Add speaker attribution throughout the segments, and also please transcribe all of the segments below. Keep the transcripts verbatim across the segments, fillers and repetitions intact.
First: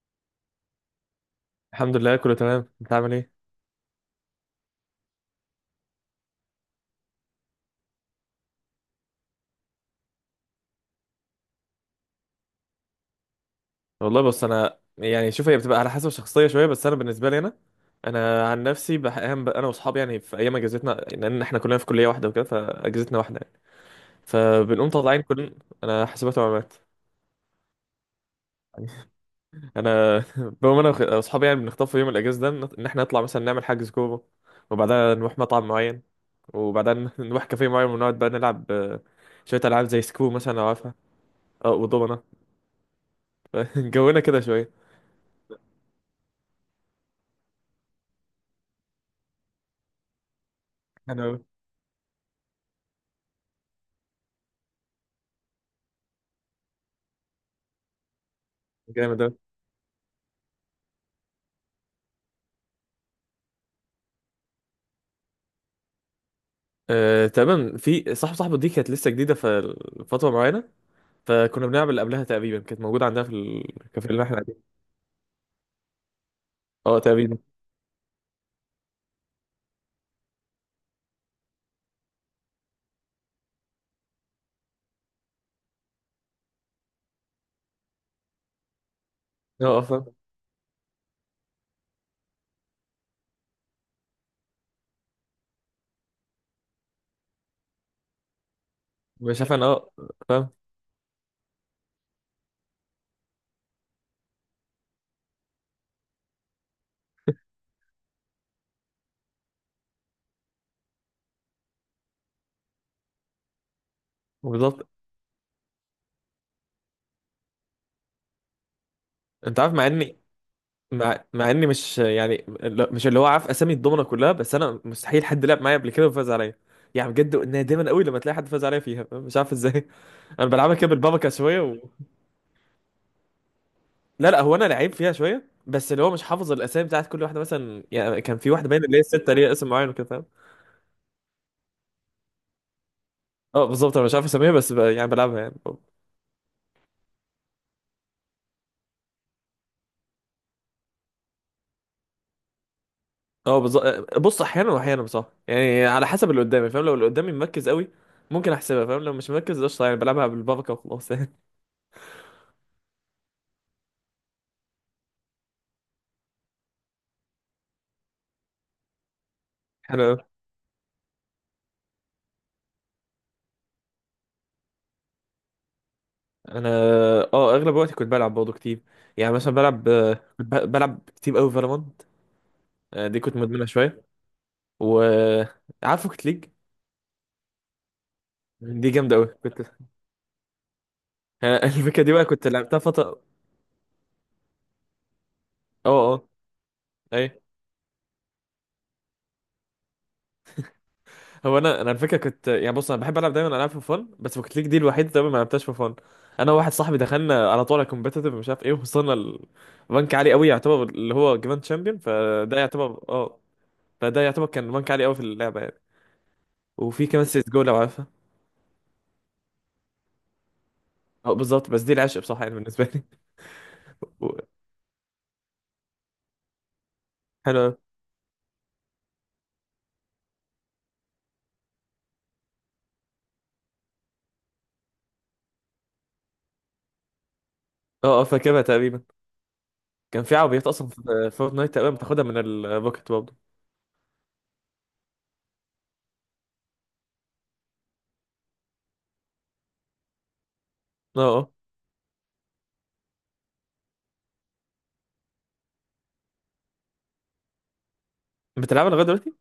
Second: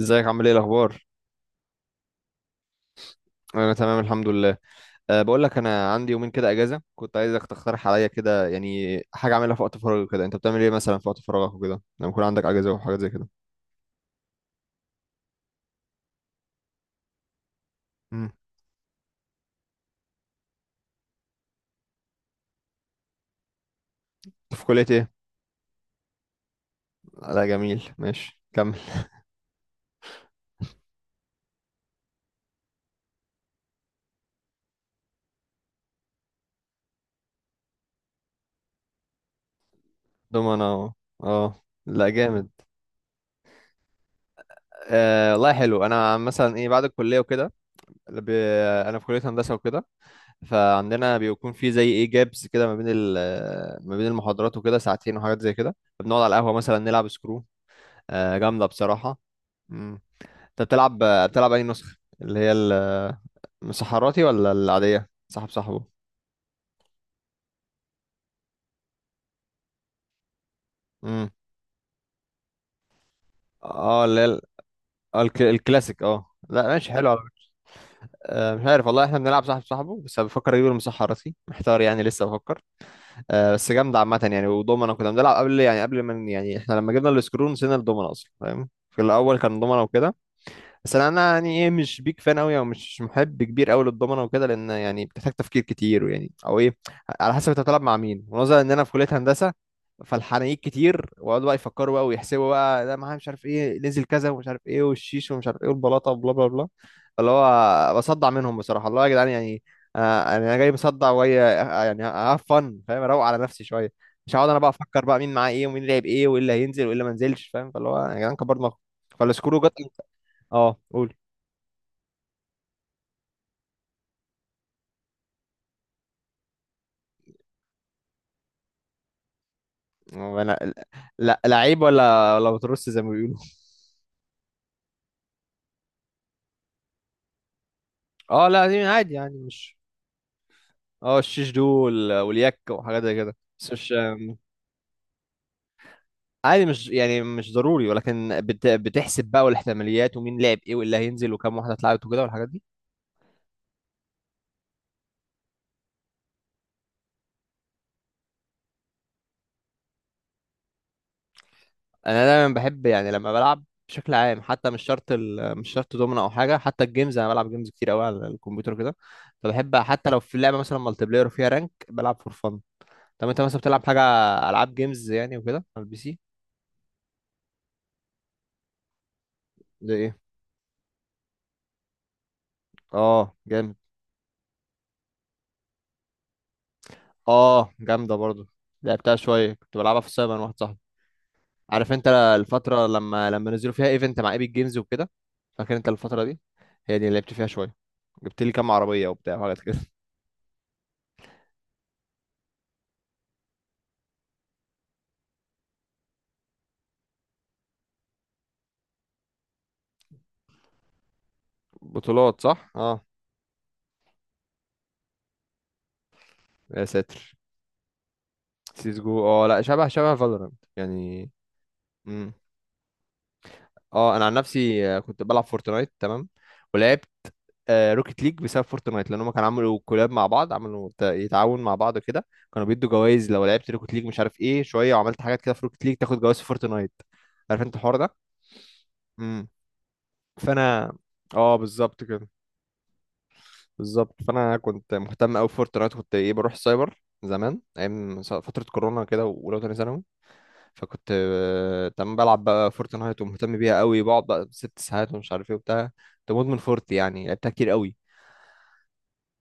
Speaker 1: ازيك؟ عامل ايه؟ الاخبار؟
Speaker 2: الحمد لله كله تمام. انت عامل ايه؟
Speaker 1: انا تمام الحمد لله. أه بقول لك، انا عندي يومين كده اجازه، كنت عايزك تقترح عليا كده يعني حاجه اعملها في وقت فراغي كده. انت بتعمل ايه مثلا في وقت فراغك وكده لما يكون عندك اجازه وحاجات زي كده؟
Speaker 2: والله بص، انا يعني شوف، هي بتبقى على حسب الشخصيه شويه. بس انا بالنسبه لي انا
Speaker 1: امم
Speaker 2: انا عن نفسي بح- اهم، انا واصحابي يعني في ايام اجازتنا، لان احنا كلنا في كليه واحده وكده، فاجازتنا واحده يعني.
Speaker 1: في كليه
Speaker 2: فبنقوم
Speaker 1: ايه؟
Speaker 2: طالعين كل... انا حاسبات ومعلومات.
Speaker 1: لا جميل، ماشي كمل.
Speaker 2: انا بقوم انا وخ- واصحابي، يعني بنختار في يوم الاجازه ده ان ان احنا نطلع مثلا نعمل حجز كوره، وبعدها نروح مطعم معين، وبعدين نروح كافيه معين ونقعد بقى نلعب، آه، شويه العاب زي سكرو مثلا
Speaker 1: دومنا،
Speaker 2: لو عارفها.
Speaker 1: اه. اه
Speaker 2: اه
Speaker 1: لا
Speaker 2: ودومنا،
Speaker 1: جامد.
Speaker 2: جونا كده شويه.
Speaker 1: آه والله حلو. انا مثلا ايه بعد الكليه وكده؟ ب... انا في كليه هندسه وكده، فعندنا
Speaker 2: انا
Speaker 1: بيكون في زي ايه جابس كده ما بين ال... ما بين المحاضرات وكده ساعتين وحاجات زي كده. بنقعد على القهوه مثلا نلعب سكرو. آه، جامدة بصراحة.
Speaker 2: جامد.
Speaker 1: مم. انت بتلعب؟ بتلعب اي نسخة؟ اللي هي ال-، الصحراتي ولا العادية صاحب صاحبه؟
Speaker 2: آه، تمام، في صاحب صاحبه دي كانت لسه جديده ففتره معينه.
Speaker 1: امم
Speaker 2: فكنا بنعمل قبلها تقريبا، كانت موجوده عندنا في
Speaker 1: اه
Speaker 2: الكافيه
Speaker 1: اللي
Speaker 2: اللي
Speaker 1: هي
Speaker 2: احنا
Speaker 1: ال-،
Speaker 2: قاعدين.
Speaker 1: اه الك- الكلاسيك. اه لا ماشي،
Speaker 2: اه
Speaker 1: حلو على فكرة.
Speaker 2: تقريبا.
Speaker 1: آه، مش عارف والله. احنا بنلعب صاحب صاحبه، بس أنا بفكر اجيب المصحراتي، محتار يعني لسه بفكر. آه بس جامدة عامة يعني، ودومنا كنا بنلعب قبل. يعني قبل ما ن- يعني احنا لما جبنا السكرون نسينا الدومنا اصلا، فاهم؟ في الاول كان
Speaker 2: اه
Speaker 1: دومنا
Speaker 2: اه
Speaker 1: وكده.
Speaker 2: فاهم.
Speaker 1: بس انا أنا يعني ايه، مش بيك فان قوي او مش محب كبير قوي للضمنه وكده، لان يعني بتحتاج تفكير كتير ويعني او ايه، على حسب انت بتلعب مع مين. ونظرا ان انا في كليه
Speaker 2: مش عارف
Speaker 1: هندسه
Speaker 2: انا اه. فاهم
Speaker 1: فالحنايك كتير، ويقعدوا بقى يفكروا بقى ويحسبوا بقى، ده معاه مش عارف ايه، نزل كذا ومش عارف ايه، والشيش ومش عارف ايه، والبلاطه وبلا بلا بلا. اللي هو بصدع منهم بصراحه الله يا جدعان يعني. آه، انا جاي مصدع وهي يعني هاف فن، فاهم؟ اروق على نفسي شويه، مش هقعد انا بقى
Speaker 2: بالظبط.
Speaker 1: افكر بقى مين معاه ايه ومين لعب ايه وايه اللي هينزل وايه اللي ما نزلش، فاهم؟ فاللي هو يا جدعان كبرنا،
Speaker 2: انت
Speaker 1: فالسكرو جت.
Speaker 2: عارف، مع اني
Speaker 1: اه قول.
Speaker 2: مع, مع اني مش يعني لا- مش اللي هو عارف اسامي الضمنه كلها، بس انا مستحيل حد لعب معايا قبل كده وفاز عليا. يعني بجد نادما قوي لما تلاقي حد فاز عليا فيها، مش عارف ازاي.
Speaker 1: هو
Speaker 2: انا
Speaker 1: انا
Speaker 2: بلعبها كده بالبركه
Speaker 1: لا
Speaker 2: شويه و...
Speaker 1: لعيب ولا ولا بترص زي ما بيقولوا.
Speaker 2: لا لا، هو انا لعيب فيها شويه، بس اللي هو مش حافظ الاسامي بتاعت كل واحده. مثلا يعني كان
Speaker 1: اه
Speaker 2: في
Speaker 1: لا،
Speaker 2: واحده باين
Speaker 1: دي
Speaker 2: اللي هي
Speaker 1: عادي
Speaker 2: السته
Speaker 1: يعني
Speaker 2: ليها اسم
Speaker 1: مش.
Speaker 2: معين وكده.
Speaker 1: اه الشيش دول واليك وحاجات زي كده،
Speaker 2: اه
Speaker 1: بس مش.
Speaker 2: بالظبط، انا مش عارف اسميها بس ب... يعني بلعبها يعني.
Speaker 1: عادي، مش يعني مش ضروري، ولكن بت... بتحسب بقى والاحتماليات، ومين لعب ايه واللي هينزل وكام واحده اتلعبت وكده والحاجات دي.
Speaker 2: اه بالظبط. بص احيانا واحيانا بصراحه، يعني على حسب اللي قدامي فاهم. لو اللي قدامي مركز قوي ممكن احسبها فاهم، لو مش مركز قشطه يعني بلعبها بالبركه وخلاص يعني.
Speaker 1: انا دايما بحب يعني لما بلعب بشكل عام، حتى مش شرط ال... مش شرط دومنا او حاجه، حتى الجيمز انا بلعب جيمز كتير قوي على الكمبيوتر كده، فبحب حتى
Speaker 2: انا
Speaker 1: لو في لعبه مثلا مالتي بلاير وفيها رانك بلعب فور فن. طب انت مثلا بتلعب حاجه؟ العاب جيمز يعني وكده على البي سي؟
Speaker 2: انا اه اغلب وقتي كنت بلعب برضه كتير. يعني مثلا بلعب،
Speaker 1: زي
Speaker 2: آه،
Speaker 1: ايه؟
Speaker 2: كنت ب- بلعب كتير قوي فالورانت. دي كنت
Speaker 1: اه
Speaker 2: مدمنها
Speaker 1: جامد.
Speaker 2: شويه. و عارف روكيت ليج؟
Speaker 1: اه جامده برضو.
Speaker 2: دي جامده
Speaker 1: لعبتها
Speaker 2: قوي
Speaker 1: شويه،
Speaker 2: كنت.
Speaker 1: كنت بلعبها في السايبر مع واحد صاحبي.
Speaker 2: آه،
Speaker 1: عارف
Speaker 2: الفكره
Speaker 1: انت
Speaker 2: دي بقى كنت لعبتها
Speaker 1: الفتره
Speaker 2: فتره.
Speaker 1: لما لما نزلوا فيها ايفنت مع ايبك جيمز وكده؟ فاكر انت
Speaker 2: اه
Speaker 1: الفتره
Speaker 2: اه.
Speaker 1: دي؟ هي دي اللي لعبت
Speaker 2: اي.
Speaker 1: فيها شويه، جبت لي كام عربيه وبتاع وحاجات كده.
Speaker 2: هو انا، انا على فكره كنت يعني، بص انا بحب العب دايما العاب في فن، بس بوكيت ليج دي الوحيده دايما ما لعبتهاش في فن. انا وواحد صاحبي دخلنا على طول على كومبيتيتيف، مش عارف ايه، وصلنا لبنك عالي قوي يعتبر، اللي هو جراند شامبيون.
Speaker 1: بطولات،
Speaker 2: فده
Speaker 1: صح
Speaker 2: يعتبر
Speaker 1: اه.
Speaker 2: اه، فده يعتبر كان بنك عالي قوي في اللعبه يعني.
Speaker 1: يا
Speaker 2: وفي كمان
Speaker 1: ساتر.
Speaker 2: سيس جو لو عارفها.
Speaker 1: سيس جو، اه لا شبه شبه فالورانت يعني.
Speaker 2: اه بالظبط، بس دي العشق
Speaker 1: مم.
Speaker 2: بصراحه يعني بالنسبه لي.
Speaker 1: اه انا عن
Speaker 2: و-
Speaker 1: نفسي آه، كنت بلعب فورتنايت، تمام، ولعبت
Speaker 2: حلو أوي.
Speaker 1: آه، روكيت ليج بسبب فورتنايت، لان هم كانوا عملوا كولاب مع بعض، عملوا ت- يتعاون مع بعض كده. كانوا بيدوا جوائز لو لعبت روكيت ليج مش عارف ايه شويه، وعملت حاجات كده في روكيت ليج تاخد جوائز في فورتنايت. عارف انت الحوار ده؟
Speaker 2: اه اه فاكرها تقريبا.
Speaker 1: امم
Speaker 2: كان في عربيات اصلا
Speaker 1: فانا
Speaker 2: في
Speaker 1: اه
Speaker 2: فورتنايت تقريبا
Speaker 1: بالظبط
Speaker 2: بتاخدها
Speaker 1: كده.
Speaker 2: من البوكيت برضه.
Speaker 1: بالظبط، فانا كنت مهتم قوي بفورتنايت. كنت ايه، بروح السايبر زمان ايام س- فتره كورونا كده، واولى وتانية ثانوي. فكنت
Speaker 2: اه اه.
Speaker 1: آه، تمام، بلعب بقى فورتنايت ومهتم بيها قوي، بقعد بقى ست ساعات ومش عارف ايه وبتاع. كنت مدمن فورت، يعني لعبتها كتير قوي.
Speaker 2: بتلعبها لغايه دلوقتي؟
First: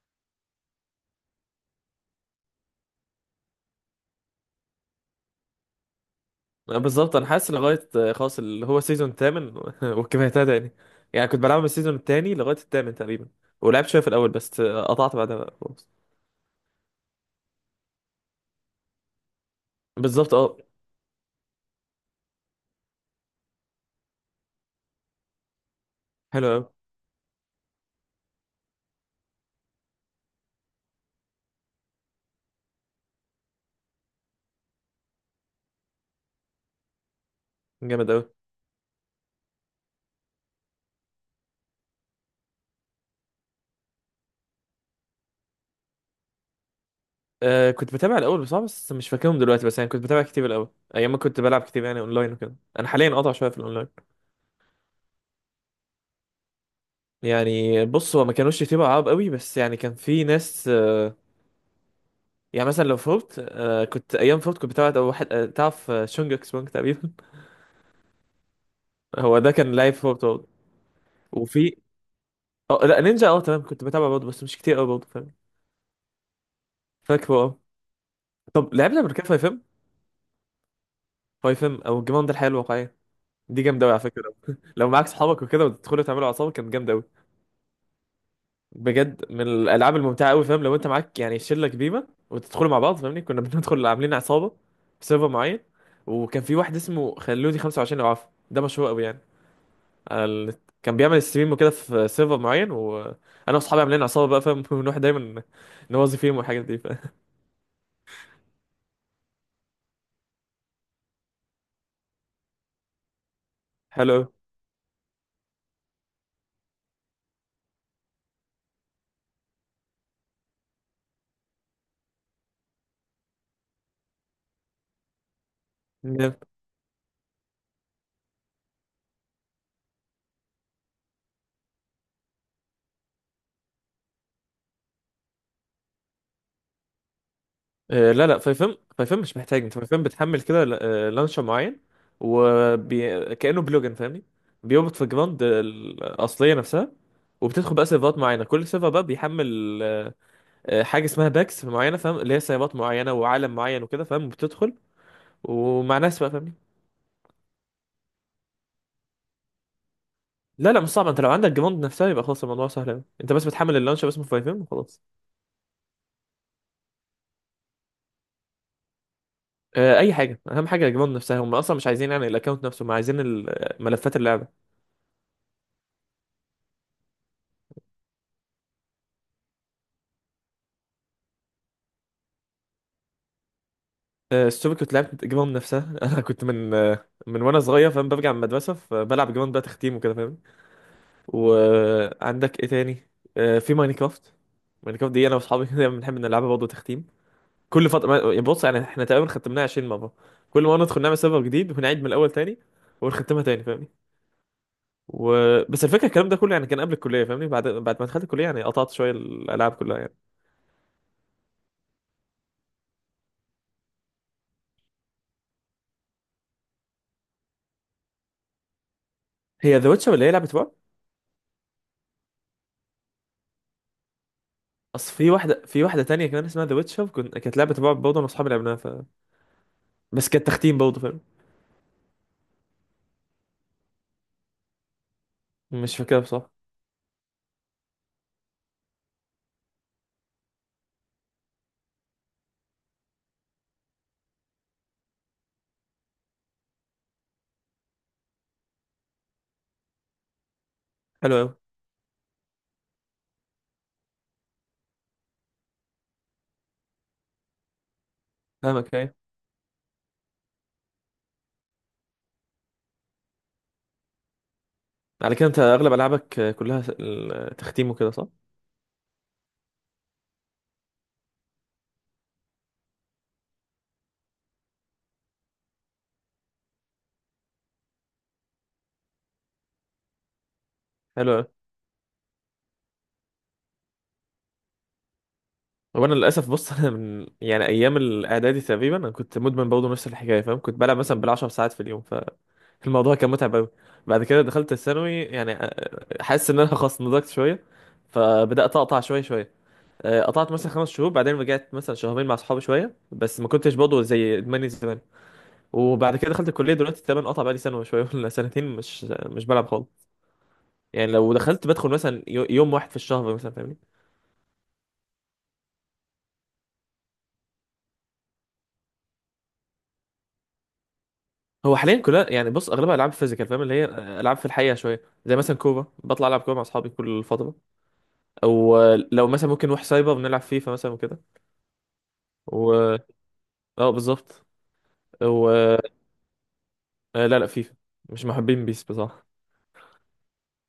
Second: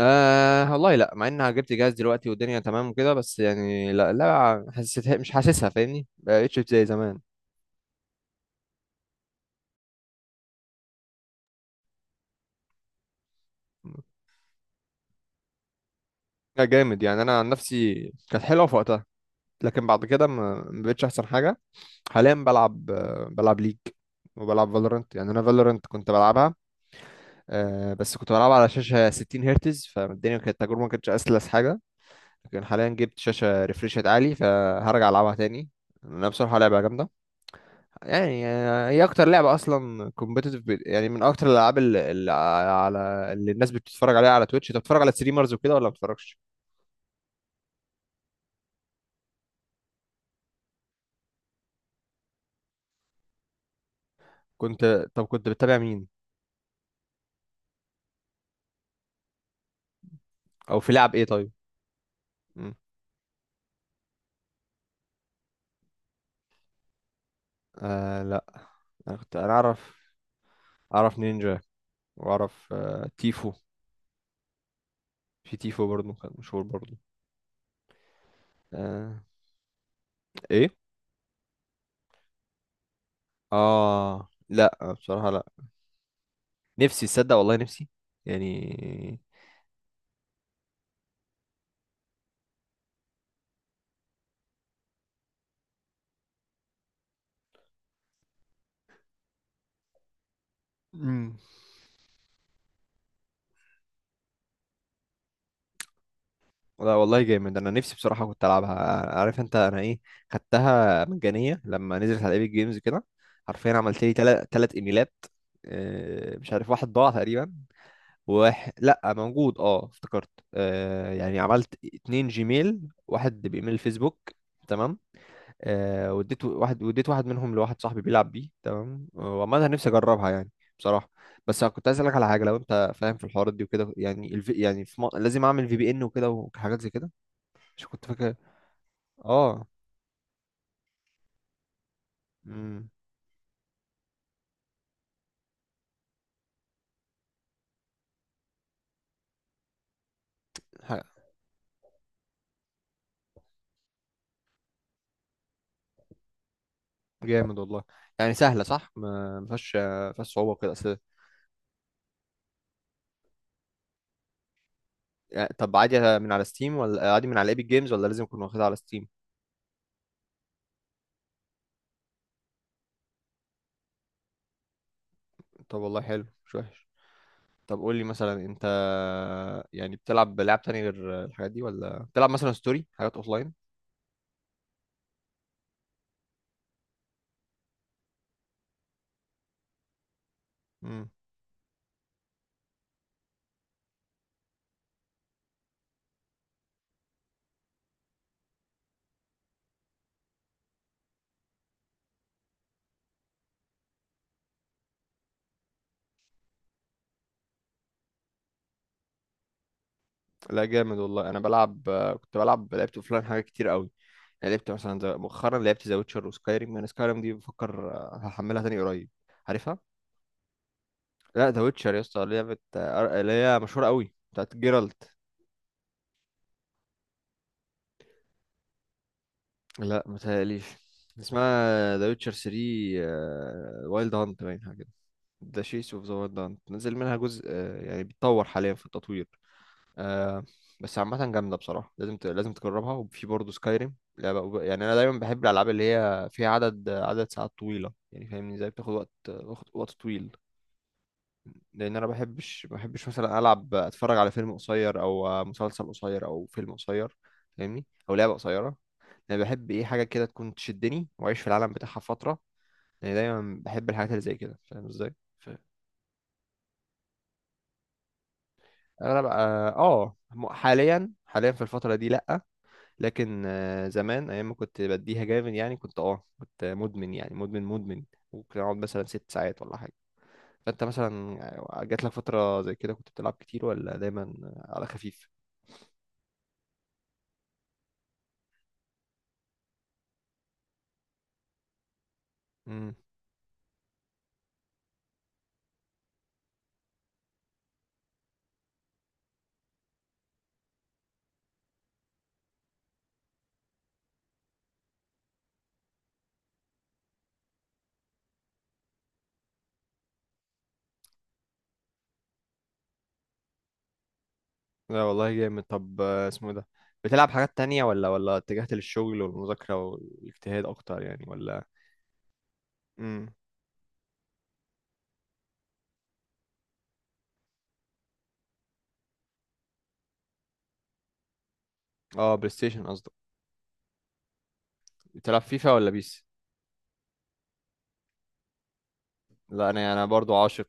Speaker 1: آه والله لا، مع اني جبت جهاز دلوقتي والدنيا تمام وكده، بس يعني لا لا حسيتها مش حاسسها، فاهمني؟ بقتش
Speaker 2: آه،
Speaker 1: زي
Speaker 2: بالظبط
Speaker 1: زمان.
Speaker 2: انا حاسس لغايه، آه، خلاص اللي هو سيزون تامن والكفايه تاني يعني. يعني كنت بلعب من السيزون التاني لغايه التامن تقريبا، ولعبت شويه في الاول بس، آه، قطعت بعدها بقى خلاص.
Speaker 1: لا جامد، يعني انا عن نفسي كانت حلوه في وقتها، لكن بعد كده
Speaker 2: بالظبط
Speaker 1: ما
Speaker 2: اه.
Speaker 1: ما بقتش احسن حاجه. حاليا بلعب آه، بلعب ليج، وبلعب فالورنت. يعني انا فالورنت كنت
Speaker 2: حلو
Speaker 1: بلعبها،
Speaker 2: قوي.
Speaker 1: آه، بس كنت بلعبها على شاشه ستين هرتز، فالدنيا كانت التجربه ما كانتش اسلس حاجه. لكن حاليا جبت شاشة ريفريشات عالي، فهرجع ألعبها تاني. أنا بصراحة لعبة جامدة،
Speaker 2: جامد قوي.
Speaker 1: يعني آه، هي أكتر لعبة أصلا كومبيتيتيف يعني. من أكتر الألعاب اللي, اللي على، اللي الناس بتتفرج عليها على تويتش. أنت بتتفرج على ستريمرز وكده ولا ما بتتفرجش؟
Speaker 2: آه كنت بتابع الاول بصراحه، بس مش فاكرهم دلوقتي. بس يعني كنت بتابع كتير الاول، ايام ما كنت بلعب كتير يعني اونلاين وكده. انا حاليا قاطع شويه في الاونلاين.
Speaker 1: كنت، طب كنت بتتابع مين؟
Speaker 2: يعني بص، هو ما كانوش كتير عرب قوي، بس يعني كان في ناس
Speaker 1: أو في لعب
Speaker 2: آه.
Speaker 1: إيه طيب؟
Speaker 2: يعني
Speaker 1: مم.
Speaker 2: مثلا لو فورت آه، كنت ايام فورت كنت بتابع أو واحد آه، تعرف آه، شونجك سونج تقريبا.
Speaker 1: آه لا. أنا كنت
Speaker 2: هو ده
Speaker 1: أنا
Speaker 2: كان
Speaker 1: أعرف.
Speaker 2: لايف فورت برضه.
Speaker 1: أعرف نينجا،
Speaker 2: وفي
Speaker 1: وأعرف
Speaker 2: اه، لا
Speaker 1: آه
Speaker 2: نينجا اه
Speaker 1: تيفو.
Speaker 2: تمام كنت بتابع برضه بس مش كتير قوي برضه فاهم.
Speaker 1: في تيفو برضه كان مشهور برضه.
Speaker 2: فاكره اه. طب لعبنا قبل
Speaker 1: آه.
Speaker 2: كده فايف ام؟
Speaker 1: إيه؟
Speaker 2: فايف ام او الجيم ده الحياه الواقعيه، دي جامده قوي على
Speaker 1: آه
Speaker 2: فكره. لو
Speaker 1: لا
Speaker 2: معاك
Speaker 1: بصراحة
Speaker 2: صحابك
Speaker 1: لا،
Speaker 2: وكده وتدخلوا تعملوا عصابه كانت جامده قوي.
Speaker 1: نفسي تصدق والله نفسي يعني.
Speaker 2: بجد من الالعاب الممتعه قوي فاهم، لو انت معاك يعني شله كبيره وتدخلوا مع بعض فاهمني، كنا بندخل عاملين عصابه في سيرفر معين. وكان في واحد اسمه خلوني خمسة وعشرين لو عارفه ده مشهور قوي يعني على النت. كان بيعمل
Speaker 1: امم
Speaker 2: ستريم وكده في سيرفر معين، وانا واصحابي عاملين عصابه بقى فاهم، ونروح دايما نوظف فيهم والحاجات دي
Speaker 1: لا
Speaker 2: فاهم.
Speaker 1: والله جامد، انا نفسي بصراحه كنت العبها. عارف انت انا ايه؟ خدتها مجانيه لما نزلت على ايبك جيمز كده. حرفيا عملت لي
Speaker 2: حلو
Speaker 1: تلات تلات ايميلات. آه، مش عارف، واحد ضاع تقريبا، واحد لا موجود. اه افتكرت، آه، يعني عملت اتنين جيميل، واحد بايميل فيسبوك، تمام. آه
Speaker 2: قوي.
Speaker 1: وديت واحد، وديت واحد منهم لواحد صاحبي بيلعب بيه، تمام. وعامة نفسي اجربها يعني، بصراحة. بس أنا كنت عايز اسألك على حاجة، لو انت فاهم في الحوارات دي وكده. يعني الفي يعني في م... لازم اعمل في بي ان وكده وحاجات زي كده، مش كنت
Speaker 2: آه، لا
Speaker 1: فاكر.
Speaker 2: لا فايفم، فايفم مش محتاج.
Speaker 1: اه.
Speaker 2: انت فايفم بتحمل كده، آه، لانشر معين،
Speaker 1: امم
Speaker 2: وكأنه بلوجن فاهمني، بيربط في الجراند الأصلية نفسها. وبتدخل بقى سيرفرات معينة، كل سيرفر بقى بيحمل، آه، آه،
Speaker 1: ح-.
Speaker 2: حاجة اسمها باكس معينة فاهم، اللي هي سيرفرات معينة وعالم معين وكده فاهم، بتدخل ومع ناس بقى فاهمني.
Speaker 1: جامد والله. يعني سهلة صح، ما ما فيهاش، ما فيهاش صعوبة وكده
Speaker 2: لا لا مش
Speaker 1: اصل.
Speaker 2: صعب، انت لو عندك جراند نفسها يبقى خلاص، الموضوع سهل أوي. انت بس بتحمل اللانشر اسمه فايفم وخلاص.
Speaker 1: يعني طب عادي من على ستيم، ولا عادي من على ايبك جيمز، ولا لازم اكون واخدها على ستيم؟
Speaker 2: آه، اي حاجة، اهم حاجة الجراند نفسها. هم اصلا مش عايزين يعني الاكونت نفسه، هم عايزين ال- آه، ملفات اللعبة.
Speaker 1: طب والله حلو، مش وحش. طب قول لي مثلا انت يعني بتلعب لعب تاني غير الحاجات دي، ولا بتلعب مثلا ستوري حاجات اوفلاين؟
Speaker 2: آه، السوبر كنت لعبت جيمون نفسها. انا كنت من، آه، من وانا صغير فاهم، برجع من المدرسه فبلعب جيمون بقى تختيم وكده فاهم.
Speaker 1: مم.
Speaker 2: وعندك ايه تاني؟ آه، في ماينكرافت. ماينكرافت دي انا واصحابي كده بنحب نلعبها برضه تختيم. كل فتره ما- يعني بص، يعني احنا تقريبا ختمناها عشرين مره، كل مره ندخل نعمل سيرفر جديد ونعيد من الاول تاني، ونختمها تاني فاهمني. و... بس الفكره الكلام ده كله يعني كان قبل الكليه فاهمني. بعد بعد ما دخلت الكليه يعني قطعت شويه الالعاب كلها يعني.
Speaker 1: لا جامد والله، انا بلعب آه، كنت بلعب، لعبت اوفلاين حاجات كتير قوي. انا لعبت مثلا زي- مؤخرا لعبت ذا ويتشر وسكايريم. انا سكايريم دي بفكر آه، هحملها تاني قريب. عارفها؟
Speaker 2: هي ذا ويتشر اللي هي لعبه رعب؟
Speaker 1: لا ذا ويتشر يا اسطى لعبه آه، أر- اللي هي مشهوره قوي بتاعت جيرالت.
Speaker 2: اصل في واحده، في واحده تانية كمان اسمها ذا ويتشر كنت، كانت لعبه رعب برضه انا واصحابي لعبناها.
Speaker 1: لا
Speaker 2: بس كانت
Speaker 1: متهيأليش.
Speaker 2: تختيم برضه فاهم.
Speaker 1: اسمها ذا ويتشر ثري وايلد هانت، باين حاجه كده. ذا شيس
Speaker 2: مش
Speaker 1: اوف ذا
Speaker 2: فاكرها
Speaker 1: وايلد
Speaker 2: بصراحة.
Speaker 1: هانت، نزل منها جزء آه، يعني بيتطور حاليا في التطوير. آه. بس عامة جامدة بصراحة، لازم ت... لازم تجربها. وفي برضه سكايريم لعبة أوب- يعني أنا دايما بحب الألعاب اللي هي فيها عدد عدد ساعات طويلة، يعني فاهمني؟ زي بتاخد وقت وقت وقت طويل.
Speaker 2: حلو أوي.
Speaker 1: لأن أنا بحبش بحبش مثلا ألعب، أتفرج على فيلم قصير أو مسلسل قصير أو فيلم قصير، فاهمني؟ أو لعبة قصيرة.
Speaker 2: فاهمك أيوة.
Speaker 1: أنا بحب إيه، حاجة كده تكون تشدني وأعيش في العالم بتاعها فترة. يعني دايما بحب الحاجات اللي زي كده، فاهم إزاي؟
Speaker 2: على كده
Speaker 1: ف-
Speaker 2: أنت أغلب ألعابك كلها س- ال- تختيم وكده صح؟
Speaker 1: أغلب، آه، آه، حاليا، حاليا في الفترة دي لأ. لكن آه، زمان ايام ما كنت بديها جامد يعني، كنت اه كنت مدمن، يعني مدمن مدمن. ممكن اقعد مثلا ست ساعات ولا حاجه. فانت
Speaker 2: حلو
Speaker 1: مثلا
Speaker 2: أوي.
Speaker 1: آه، جات لك فتره زي كده كنت بتلعب كتير، ولا دايما على خفيف؟
Speaker 2: هو أنا للأسف بص، أنا من يعني أيام الإعدادي تقريبا أنا كنت مدمن برضه نفس الحكاية فاهم. كنت بلعب مثلا بالعشر ساعات في اليوم.
Speaker 1: امم
Speaker 2: فالموضوع كان متعب أوي. بعد كده دخلت الثانوي يعني أ- حاسس إن أنا خلاص نضجت شوية. فبدأت أقطع شوية شوية. أه، قطعت مثلا خمس شهور، بعدين رجعت مثلا شهرين مع أصحابي شوية، بس ما كنتش برضه زي إدماني زمان. وبعد كده دخلت الكليه دلوقتي، تقريبا قطع بقالي سنه وشويه ولا سنتين، مش مش بلعب خالص. يعني لو دخلت بدخل مثلا يو- يوم واحد في الشهر مثلا فاهمني.
Speaker 1: لا والله جامد. طب آه، اسمه ده، بتلعب حاجات تانية ولا ولا اتجهت للشغل والمذاكره والاجتهاد اكتر يعني، ولا؟
Speaker 2: هو حاليا كلها يعني، بص اغلبها العاب
Speaker 1: امم
Speaker 2: فيزيكال فاهم، اللي هي العاب في الحقيقه شويه، زي مثلا كوره بطلع العب كوره مع اصحابي كل فتره. او لو مثلا ممكن نروح سايبر بنلعب فيفا مثلا وكده.
Speaker 1: اه بلاي ستيشن
Speaker 2: و
Speaker 1: قصدك.
Speaker 2: اه بالظبط.
Speaker 1: بتلعب
Speaker 2: و
Speaker 1: فيفا ولا بيس؟
Speaker 2: آه، لا لا فيفا، مش محبين بيس بصراحه.
Speaker 1: لا انا انا برضو عاشق،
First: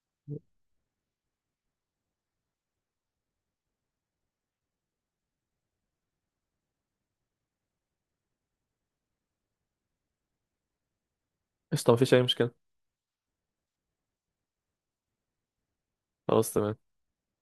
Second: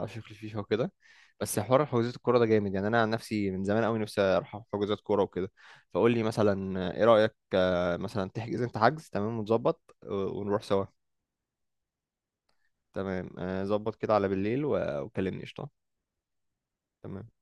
Speaker 1: عاشق للفيفا وكده. بس حوار حجوزات الكوره ده جامد، يعني انا عن نفسي من زمان قوي نفسي اروح حجوزات كوره وكده. فقول لي مثلا ايه رايك آه، مثلا تحجز انت حجز، تمام، ونظبط و- ونروح سوا.
Speaker 2: قشطه مفيش اي مشكله.
Speaker 1: تمام. آه، ظبط كده على بالليل و- وكلمني قشطه.
Speaker 2: خلاص تمام.
Speaker 1: تمام.